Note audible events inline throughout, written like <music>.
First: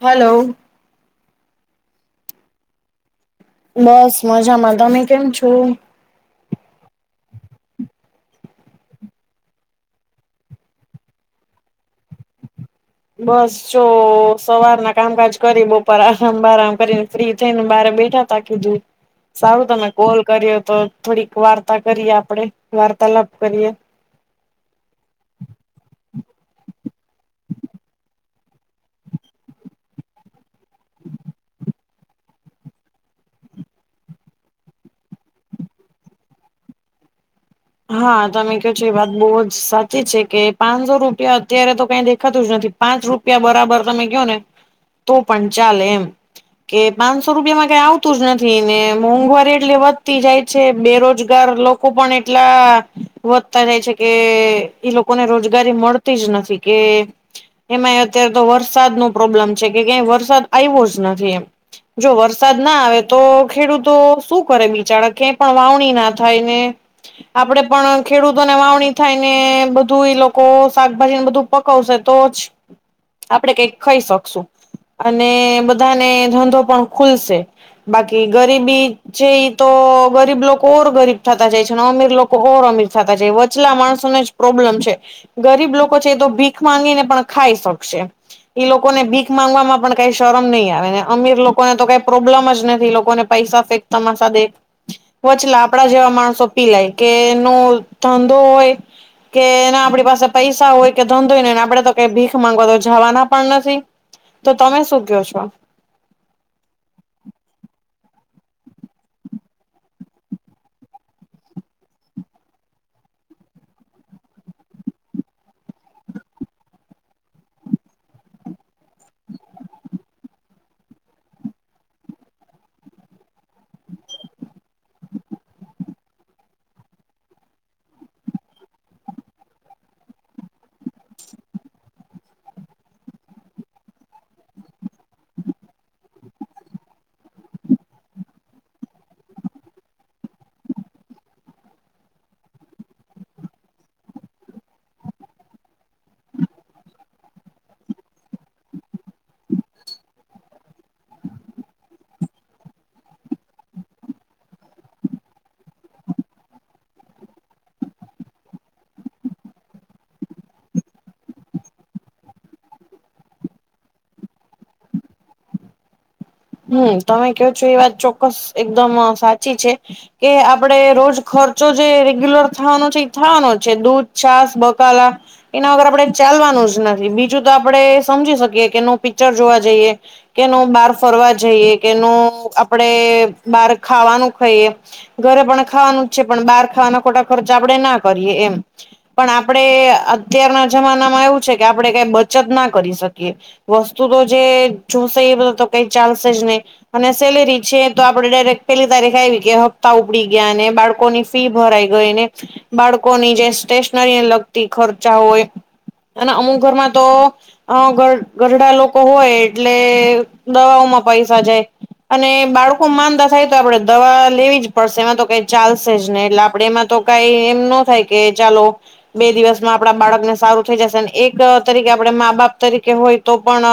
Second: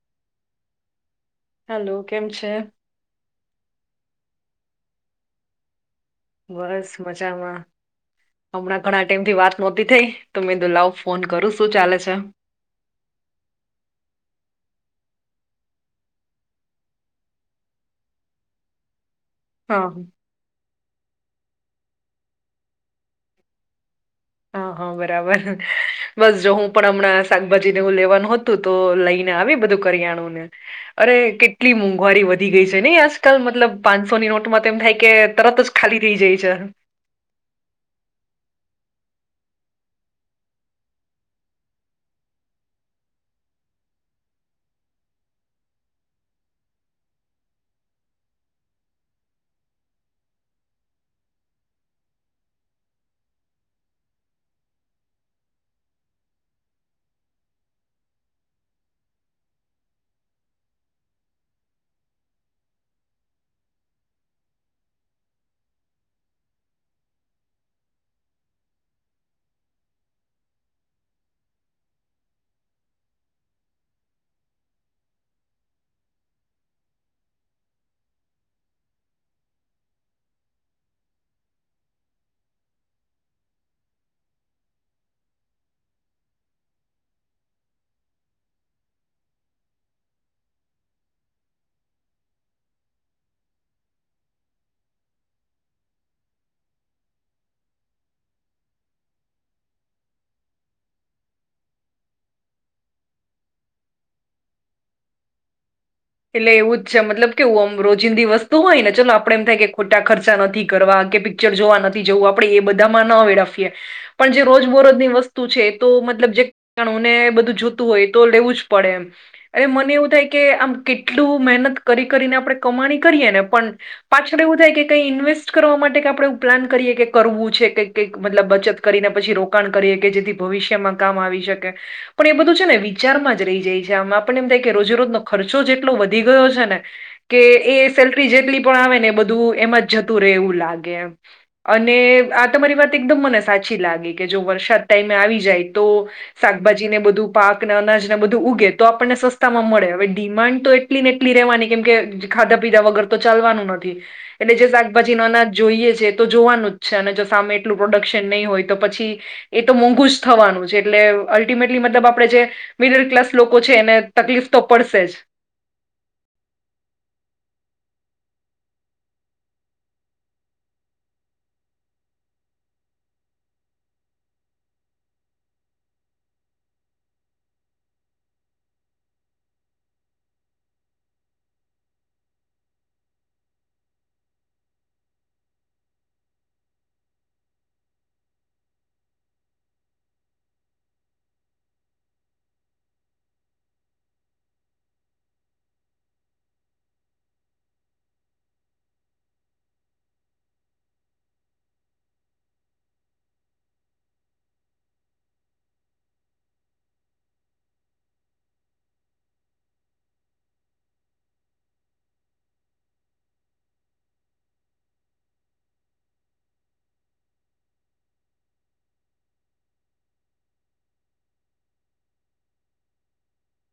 Hello hello કેમ છે બસ મજામાં. તમે કેમ છો? બસ મજામાં. હમણાં ઘણા ટાઈમ થી વાત નહોતી થઈ તો મે દુ લવ ફોન કરું શું ચાલે છે બસ જો સવારના કામકાજ કરી બપર આરામ બરામ કરીને ફ્રી થઈને બાર બેઠા તકી દું સારું હા તમે કોલ કરી્યો તો થોડીક વાર્તા કરીએ આપડે વાર્તાલાપ કરીએ હા હા બરાબર બસ જો હું પણ હમણાં શાકભાજી નેવું લેવાનું હતું તો લઈને આવે બધું કરિયાણુંને, અરે કેટલી મોંઘવારી વધ વધી ગઈ છે નહીં આજકાલ, મતલબ પાંચસોની નોટમાં તેમ થાય કે તરત જ ખાલી થઈ જાય છે. હા, તમે ક્યો છો ઈ વાત બહુ જ સાચી છે, કે પાંચસો રૂપિયા અત્યારે તો કાઈ દેખાતું જ નથી. પાંચ રૂપિયા બરાબર તમે કયો ને તો પણ ચાલે એમ. કે પાંચસો રૂપિયામાં કાઈ આવતું જ નથી, ને મોંઘવારી એટલી વધતી જાય છે, બેરોજગાર લોકો પણ એટલા વધતા જાય છે, કે ઈ લોકોને રોજગારી મળતી જ નથી, કે એમાંય અત્યારે તો વરસાદ નો પ્રોબ્લેમ છે, કે કયાંય વરસાદ આયવો જ નથી એમ. જો વરસાદ ના આવે તો ખેડૂતો શું કરે બિચારા, કયાંય પણ વાવણી ના થાય ને આપડે પણ ખેડૂતોને વાવણી થાય ને બધું ઈ લોકો શાકભાજીને બધું પકવશે તો જ આપડે કાઈક ખાઈ શકશું. અને બધાને ધંધો પણ ખુલશે. બાકી ગરીબી છે ઈ તો ગરીબ લોકો ઓર ગરીબ થતા જાય છ અને અમીર લોકો ઓર અમીર થતા જાય, વચલા માણસોને જ પ્રોબ્લેમ છે. ગરીબ લોકો છે, એ તો ભીખ માંગીને પણ ખાઈ શકશે. ઈ લોકોને ભીખ માંગવાવામાં પણ કાઈ શરમ નહી આવે, ને અમીર લોકોને તો કાઈ પ્રોબ્લમ જ નથી, એ લોકોને પૈસા ફેંક તમાશા દેખ, વચલા લાપડા જેવા માણસો પીલાય, કે નો ધંધો હોય કે એના આપડી પાસે પૈસા હોય કે ધંધોય નહીં, અને આપડે તો કાઈ ભીખ માંગવા તો જાવાના પણ નથી. તો તમે શું ક્યો છો? એટલે એવું જ છે મતલબ કે ઓમ રોજિંદી વસ્તુ હોય ને, ચલો આપડે એમ થાય કે ખોટા ખર્ચા નથી કરવા, કે પિ ક્ચર જોવા નથી જવું, આપડે એ બધામાં ન વેડફીએ પણ જે રોજબોરોજની વસ્તુ છે, તો મતલબ જે <unintelligible> ને બધું જોતું હોય તો લેવું જ પડે એમ, અને મને એવું થાય કે આમ કેટલું મહેનત કરી-કરીને આપણે કમાણી કરીએ ને, પન પાછળ એવું થાય કે કઈ ઇન્વેસ્ટ કરવા માટે કે આપણે એવું પ્લાન કરીએ કે કરવું છે કઈક કૈક, મતલબ બચત કરીને પછી રોકાણ કરીએ કે જેથી ભવિષ્યમાં કામ આવી શકે. પણ એ બધું છે ને વિચારમાં જ રહી જાય છે આમ, આપણને એમ થાય કે રોજેરોજનો ખર્ચ ચો જ એટલો વધી ગયો છે ને કે એ સેલરી જેટલી પણ આવે ને એ બધું એમાં જ જતું રહે એવું લાગે એમ. અને આ તમારી વાત એકદમ મને સાચી લાગી, કે જો વરસાદ ટાઈમે આવી જાય તો શાકભાજી ને બધું પાક ને અનાજ ને બધું ઉગે તો આપણને સસ્તા માં મળે. હવે ડિમાન્ડ તો એટલી ને એટલી રહેવાની, કેમ કે ખાધા પીધા વગર તો ચાલવાનું નથી. એટલે જે શાકભાજી નો અનાજ જોઈએ છે, તો જોવાનું જ છે, અને જો સામે એટલું પ્રોડક્શન નહીં હોય તો પછી એ તો મોંઘું જ થવાનું છે, એટલે અલ્ટિમેટલી મતલબ આપણે જે મિડલ ક્લાસ લોકો છે એને તકલીફ તો પડશે જ. હમ્મ, તમે ક્યો છો એ વાત ચોક્કસ એકદમ સાચી છે. કે આપણેે રોજ ખર્ચો જે રેગ્યુલર થવાનો છે એ થવાનો જ છે, દૂધ, છાસ, બકાલા એના વગર આપડે ચાલવાનું જ નથી, બીજું તો આપડે સમજી શકીએ કે નો પિક્ચર જોવા જઈએ કે નો બહાર ફરવા જઈએ, કે નો આપડે બહાર ખાવાનું ખઈએ ઘરે પણ ખાવાનું જ છે, પણ બહાર ખાવાના ખોટા ખર્ચ આપણેે ના કરીએ એમ. પણ આપણેે અત્યારના જમાનામાં એવું છે કે આપણે કાઈ બચત ના કરી શકીએ. વસ્તુ તો જે જોશે એ બધા તો કાઈ ચાલશે જ નહીં. અને સેલેરી છે તો આપડે ડાયરેક્ટ પેલી તારીખ આયવી કે હપ્તા ઉપડી ગયા, ને બાળકોની ફી ભરાઈ ગઈ, ને બાળકોની જે સ્ટેશનરીને લગતી ખર્ચા હોય અને અમુક ઘરમાં તો અહ ઘર ઘરડાં લોકો હોય એટલે દવાઓમાં પૈસા જાય. અને બાળકો માંદા થાય તો આપડે દવા લેવી જ પડશે, એમાં તો કાઈ ચાલશે જ નહીં, એટલે આપણે એમાં તો કઈ એમ ન થાય કે ચાલો બે દિવસમાં આપણા બાળકને સારું થઈ જશે એક તરીકે આપણે મા બાપ તરીકે હોય તો પણ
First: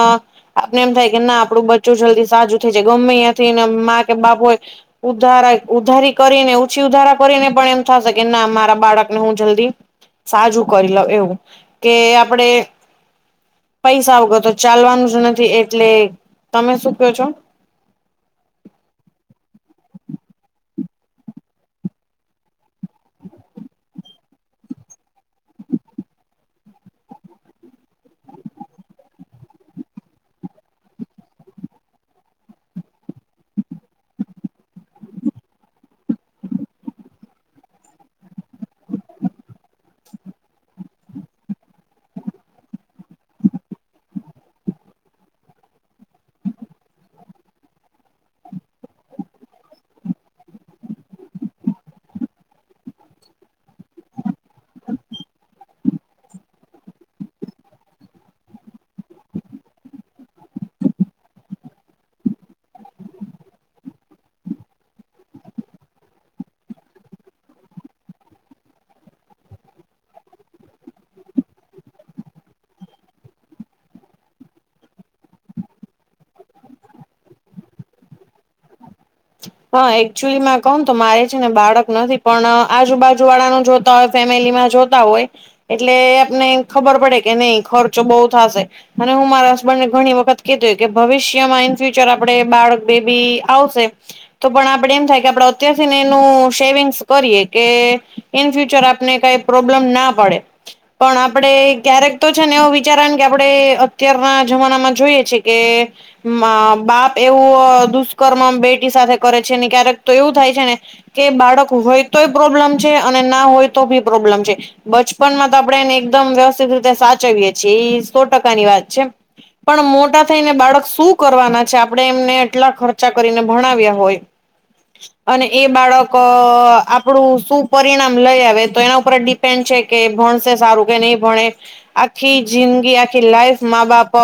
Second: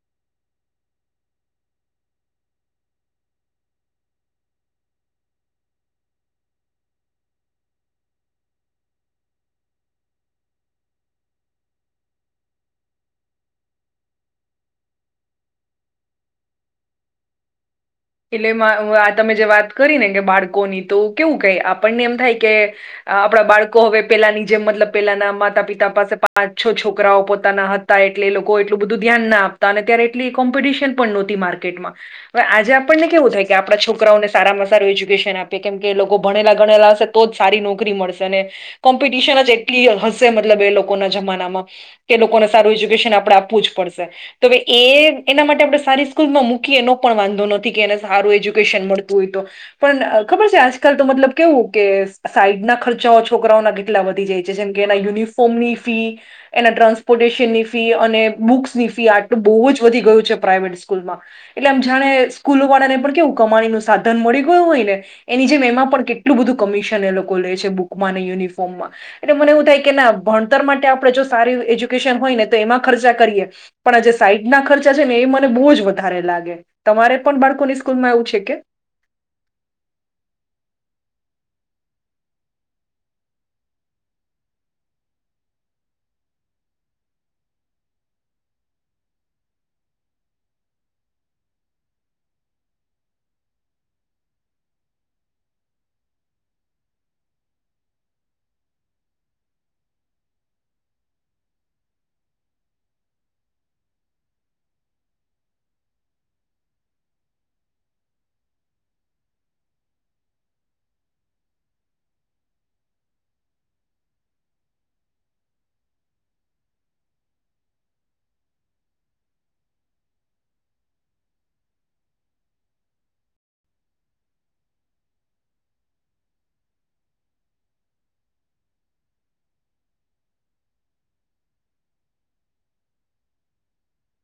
આપને એમ થાય કે ના આપડું બચ્ચું જલ્દી સાજું થઈ જાય ગમે ત્યાંથી ને મા કે બાપ હોય. ઉધારા ઉધારી કરીને ઓછી ઉધારા કરીને પણ એમ થશે, કે ના મારા બાળકને હું જલ્દી સાજું કરી લ એવું કે આપડે? પૈસા વગર તો ચાલવાનું જ નથી એટલે તમે શું કો છો? એટલે આ તમે જે વાત કરી ને કે બાળકોની તો કેવું કઈ આપણને એમ થાય કે. આપણા બાળકો હવે પેલાની જેમ મતલબ પેલાના માતા પિતા પાસે પાંચ છ છોકરાઓ પોતાના હતા. એટલે લોકો એટલું બધું ધ્યાન ના આપતા અને ત્યારે એટલી કોમ્પિટિશન પણ નહોતી માર્કેટમાં. હવે આજે આમ આપણને કેવું થાય કે આપણા છોકરાઓને સારામાં સારું એજ્યુકેશન આપીએ કેમ કે લોકો ભણેલા ગણેલા હશે, તો જ સારી નોકરી મળશે ને કોમ્પિટિશન જ એટલી હશે મતલબ એ લોકોના જમાનામાં તે લોકોને સારું એજ્યુકેશન આપડણે આપવું જ પડશે. તોવે એ એના માટે આપણે સારી સ્કૂલમાં મૂકીએ એનો પણ વાંધો નથ. એને સારું એજ્યુકેશન મળતું હોય તો. પણ ખબર છે આજકાલ તો મતલબ કેવું કે સાઈડ ના ખર્ચાઓ છોકરાઓના કેટલા વધતી જાય છે જેમ કે એના યુનિફોર્મની ફી એના ટ્રાન્સપોર્ટેશનની ફી અને બુક્સની ફી આટલું બહુ જ વધી ગયું છે પ્રાઇવેટ સ્કૂલમાં. એટલે આમ જાણે સ્કૂલો વાળા ને પણ કેવું કમાણીનુંું સાધન મળી ગયું હોયને એની જેમ એમાં પણ કેટલું બધું કમિશન એ લોકો લે છે બુકમાં ને યુનિફોર્મમાં. એટલે મને એવું થાય કે ના ભણતર માટે આપણે જો સારું એજ્યુકેશન હોય ને તો એમાં ખર્ચા કરીએ. પણ આ જે સાઈડ ના ખર્ચા છે ને એ મને બહુ જ વધારે લાગે તમારે? પણ બાળકો ની સ્કૂલ માં એવું છે કે હા એકચુલી કહું તો મારે છે ને બાળક નથી પણ આજુબાજુ વાળાનું જો ફેમિલીમાં જોતા હોય એટલે આપને ખબર પડે કે નહી ખર્ચો બહુ થશે. અને હું મારા હસબન્ડ ને ઘણી વખત કધુંય કે ભવિષ્યમાં ઈન ફ્યુચર આપડ બાળક બેબી આવશે. તો પણ આપડણે એમ થાય કે આપડ અત્યારથી ને એનું શેવિંગ્સ કરીએ કે ઈન ફ્યુચર આપને કઈ પ્રોબ્લેમ ના પડે. પણ આપડણે ક્યારેક તો છે ને એવો વિચાર કે આપડણે અત્યારના જમાનામાં જોઈએ છે કે બાપ એવું દુષ્કર્મ બેટી સાથે કરે છે ને ક્યારેક તો એવું થાય છે ને કે બાળક હોય તોય પ્રોબ્લેમ છે અને ના હોય તો ભી પ્રોબ્લેમ છે. બચપન માં તો આપણે એને એકદમ વ્યવસ્થિત રીતે સાચવીએ છીએ એ સો ટકાની વાત છે. પણ મોટા થઈને બાળક શું કરવાના છે આપડે એમને એટલા ખર્ચા કરીને ભણાવ્યા હોય. અને એ બાળક આપણું શું પરિણામ લઈ આવે તો એના ઉપર ડિપે પેન છે કે, એ ભણસે સારું કે નહીં ભણે. આખી જિંદગી, આખી લાઈફ મા બાપ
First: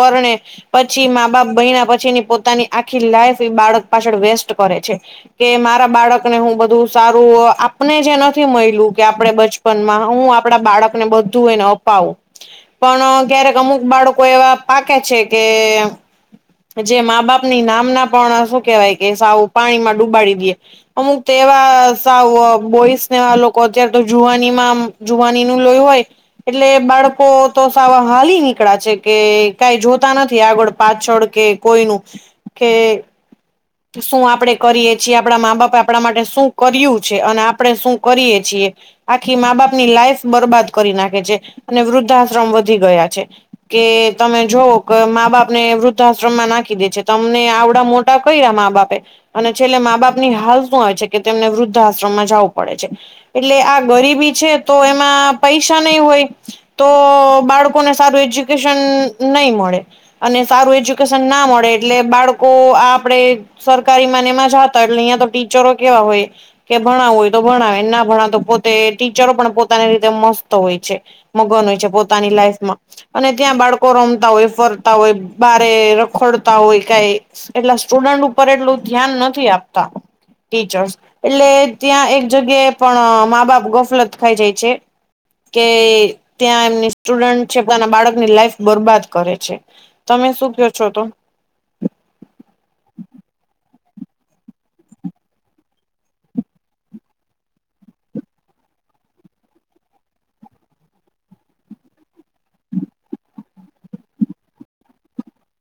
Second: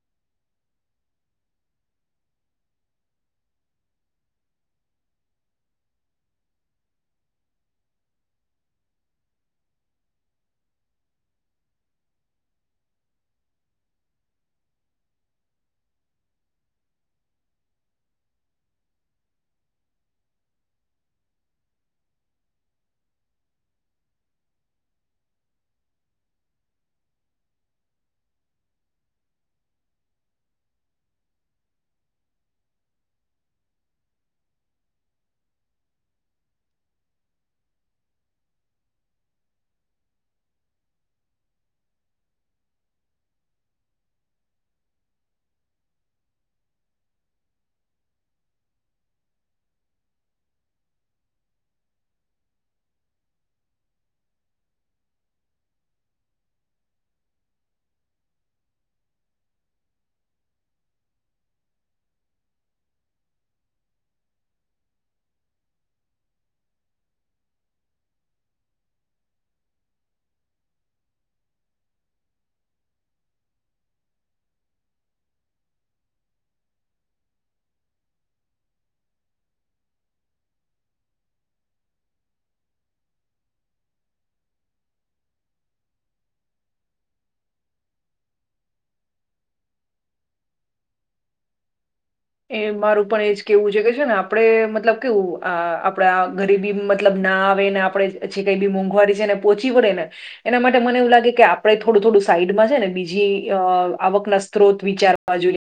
પરણે પછી મા બાપ બહીના પછીની પોતાની આખી લાઈફ એ બાળક પાછળ વેસ્ટ કરે છે. કે મારા બાળકને હું બધું સારું આપને જે નથી મળલું કે આપડે બચ પણ હું આપડા બાળક ને બધું એને અપાવું. પણ ક્યારેક અમુક બાળકો એવા પાકે છે કે જે મા બાપની નામના પણ શું કેવાય કે સાવું પાણીમાં ડુબાડી દે. અમુક તેવા સાવ બોઈસનેવા લોકો અત્યારે તો જુવાનીમાં જુવાની નું લોય હોય. એટલે બાળકો તો સાવા હલી નીકળ્યા છે કે કઈ જોતા નથી આગળ પાછળ કે કોઈ નું કે શું આપડણે કરીએ છીએ આપણા મા બાપે આપણા માટે શું કર્યું છે અને આપણે શું કરીએ છીએ. આખી મા બાપની લાઈફ બરબાદ કરી નાખે છે અને વૃદ્ધાશ્રમ વધી ગયા છે. કે તમે જોઓ કે મા બાપ ને વૃદ્ધાશ્રમમાં નાખી દે છે તમને આવડા મોટા કઈ્યા મા બાપે અને છેલ્લે મા બાપ ની હાલ શું આવેય છે કે તેમને વૃદ્ધાશ્રમમાં જવું પડે છે. એટલે આ ગરીબી છે તો એમાં પૈસા નહી હોય. તો બાળકોને સારું એજ્યુકેશન નહી મળે. અને સારું એજ્યુકેશન ના મળે એટલે બાળકો આપ- - આપણે સરકારી માનેમાં જ હતા એટલે અહિયાં તો ટીચરો કેવા હોય- - કે ભણાવવું હોય તો ભણાવે ના ભણાવ તો પોતે ટીચરો પણ પોતાની રીતે મસ્ત હોય છે. મગન હોય છે પોતાની લાઈફમાં. અને ત્યાં બાળકો રમતા હોય ફરતા હોય બારે રખોડતા હોય કઈ એટલા- - સ્ટુડન્ટ ઉપર એટલું ધ્યાન નથી આપતા. ટીચર્સ એટલે ત્યાં એક જગ્યાએ પણ મા બાપ ગોફલત ખાઈ જાય છે. કે ત્યાં એમની સ્ટુડેન્ટ છે પોતાના બાળકની લાઈફ બરબાદ કરે છે. તમે શું કો છો તો? એ મારું પણ એજ કેવું છે કે છે ને આપડે મતલબ કેવું આ આપડાે ગરીબી- - મતલબ ના આવે ને આપણેે પછે કઈ બી મોંઘવારી છે ને પોહોંચી પડે ને- - એના માટે મને એવું લાગે કે આપણે થોડું થોડું સાઈડમાં છે ને બીજી અ આવક ના સ્ત્રોત વિચાર- - બાજુ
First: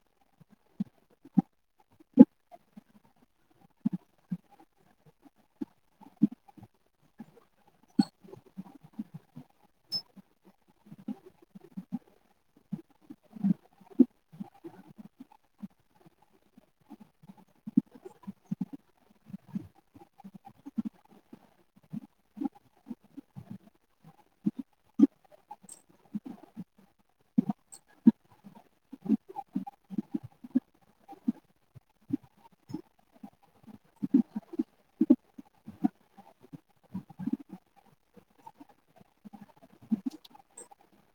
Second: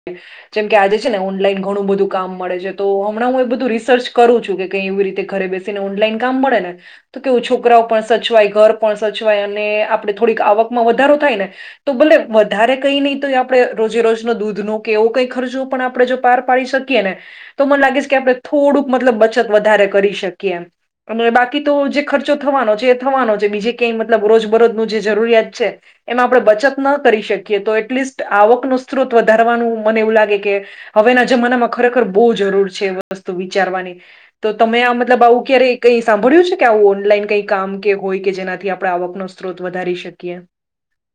જેમ કે આજે છે ને- - લાઈને ઘણું બધું કામ મળે છે તો હમણાં હું એ બધું રિસર્ચ કરું છું કે કઈ એવી રીતે ઘરે બે- - ઓલાઈન કામ મળે ને. તો કેવું છોકરાઓ પણ સચવાય ઘર પણ સચવાય અને આપણે થોડીક આવકમાં વધારો થાય ને- - તો ભલે વધારે કઈ નહી તો આપડણે રોજે રોજ નો દૂધ નો કે એવું કઈ ખર્ચો પણ આપડે જો- - પાર પાડી શકીએ ને તો મને લાગે છે કે આપણે થોડુંક મતલબ બચત વધારે કરી શકીએ એમ. અને બાકી તો જે ખર્ચો થવાનો છે એ થવાનો છે બીજે ક્યાંય મતલબ રોજબરોજ ન જે જરૂરિયાત છે. એમાં આપણે બચત ન કરી શકીએ તો એટલીસ્ટ આવકનો સ્ત્રોત વધારવાનું મને એવું લાગે કે- - હવેના જમાનામાં ખરેખર બહુ જરૂર છે એ વસ્તુ વિચારવાની- - તો તમે આ મતલબ આવું ક્યારે કઈ સાંભળ્યું છે કે આવું ઓનલાઈન કઈ કામ કે હોય કે જેનાથી આપણે આવકનો- - સ્ત્રોત વધારી શકીએ.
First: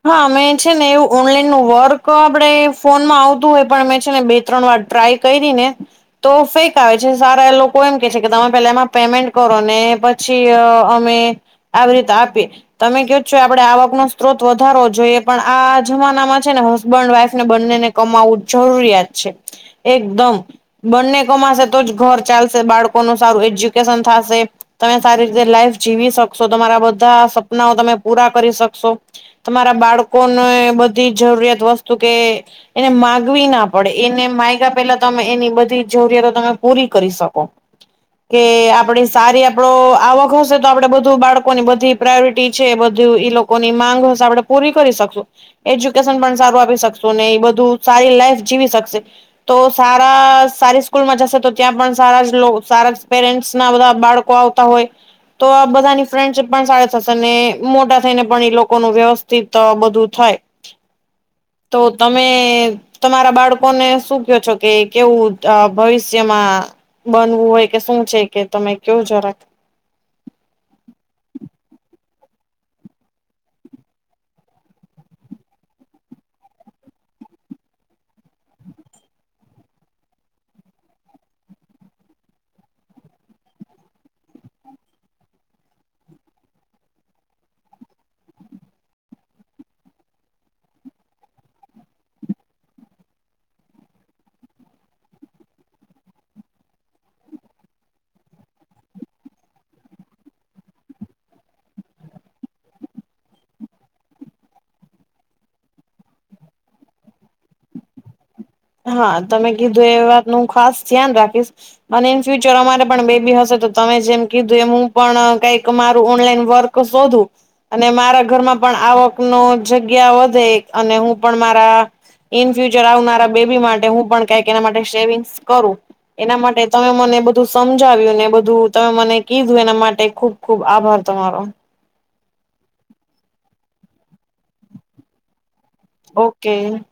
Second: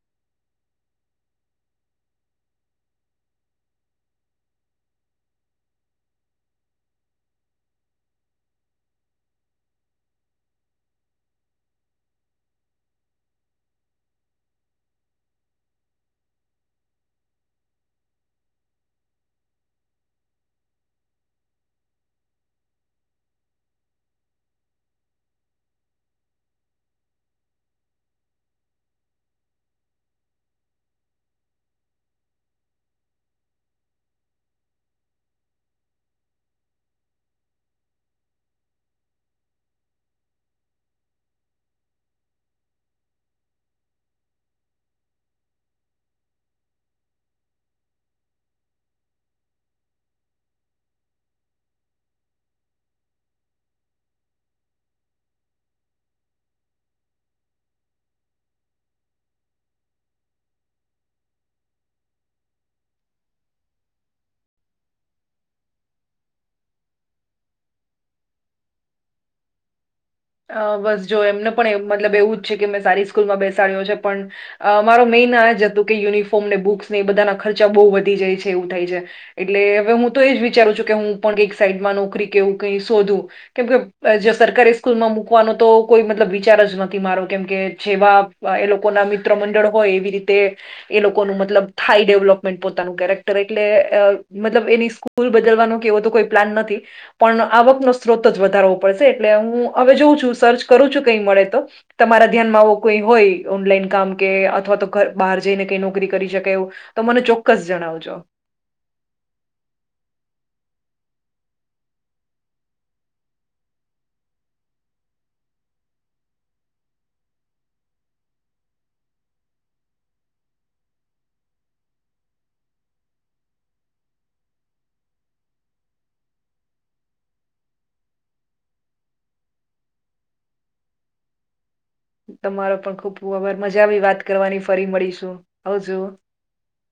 હા અમે છે ને એવું ઓનલાઈન નું વર્ક આપડે ફોનમાં આવતું હોય પણ અમે છે ને બે ત્રણ વાર ટ્રાય- - કેયરી ને તો ફેક આવે છે સારા એ લોકો એમ કે છે કે તમે પેલા એમાં પેમેન્ટ કરો ને પ- - પછી અ અમે આવી રીતે આપીએ તમે કો છો આપડે આવક નો સ્ત્રોત- - વધારો જોઈએ પણ આ જમાનામાં છે ને હસબન્ડ વાઈફ ને બંનેને કમાવવું જરૂરિયાત છે. એકદમ- - બંને કમાશે તો જ ઘર ચાલશે બાળકોનું સારું એજ્યુકેશન થાશે. તમે સારી રીતે લાઈફ જીવી શકશો તમારા બધા સપનાઓ તમે પૂરા કરી શકશો. તમારા બાળકોને બધી જરૂરિયાત વસ્તુ કે- - એને માગવી ના પડે એને માગ્યા પેલા તમે એની બધી જરૂરિયાતો તમે પૂરી કરી શકો. કે આપડી સારી આપડો આવક હશે તો આપડે બધું બાળકોની બધી- - પ્રાયોરિટી છે એ બધું ઈ લોકોની માંગ હશે આપણે પૂરી કરી શકશું. એજ્યુકેશન પણ સારું આપી શકશો ને એ બધું સારી લાઈફ જીવી શકશે- - તો સારા સારી સ્કૂલમાં જશે તો ત્યાં પણ સારા જ સારા પેરેન્ટ્સ ના બધા બાળકો- - આવતા હાએ તો આ બધાની ફ્રેન્ડશીપ પણ સારી થશે ને મોટા થઈને પણ એ લોક- - લોકો નું વ્યવસ્થિત બધું થાય તો તમે- - તમારા બાળકોને શું કહો છો કે કેવું અ ભવિષ્યમાં? બનવું હોય કે શું છે કે તમે કેવ જરાક? અ બસ જો એમને પણ એમ મતલબ એવું જ છે કે મેં સારી સ્કૂલમાં બેસાડ્યો છે પણ- - અ મારો મેઇન આ જ હતું કે યુનિફોર્મ ને બુક્સ ને એ બધાના ખર્ચા બહુ વધી જાય છે એવું થાય છે. એટલે હવે હું તો એજ વિચારું છું કે હું પણ કઈક સાઈડમાં નોકરી કેવું કઈ શોધું. કેમ કે જે સરકારી- - સ્કૂલમાં મૂકવાનો તો કોઈ મતલબ વિચાર જ નથી મારો કેમ કે જેવા એ લોકો ના મિત્ર- - મ મંડળ હોય એવી રીતે- - એ લોકોનું મતલબ થાય ડેવલપમેન્ટ પોતાનું કેરેક્ટર એટલે અ મતલબ એની- - સ્કુલ બદલવાનો કેવો તો કોઈ પ્લાન નથી પણ આવ વકત ન સ્ત્રોત જ વધારવો પડશે એટલે હું- - હવે જોઉં છું સર્ચ કરું છું કઈ મળે તો- - તમારા ધ્યાનમાં આવો કઈ હોય ઓનલાઈન કામ કે અથવા તો બહાર જઈને કઈ નોકરી કરી શકે એવું- - તો મને ચોક્કસ જણાવજો. હા તમે કીધું એ વાતનું ખાસ ધ્યાન રાખીશ અને ઇન ફ્યુચર અમારે પણ બેબી હશે તો તમે જેમ કીધું એ હું પણ કઈક મારું ઓનલાઈન વર્ક શોધું. અને મારા ઘરમાં પણ આવકનો જગ્યા વધે અને હું પણ મારા ઈન ફ્યુચર આવનારા બેબી માટે હું પણ કઈક એના માટે સેવિંગ્સ કરું. એના માટે તમે મને બધું સમજાવ્યું ને બધું તમે મને કીધું એના માટે ખુબ ખુબ આભાર તમારો. તમારો પણ ખુબ ખબર મજા આવી વાત કરવાની ફરી મળીશું આવજુ ઓકે.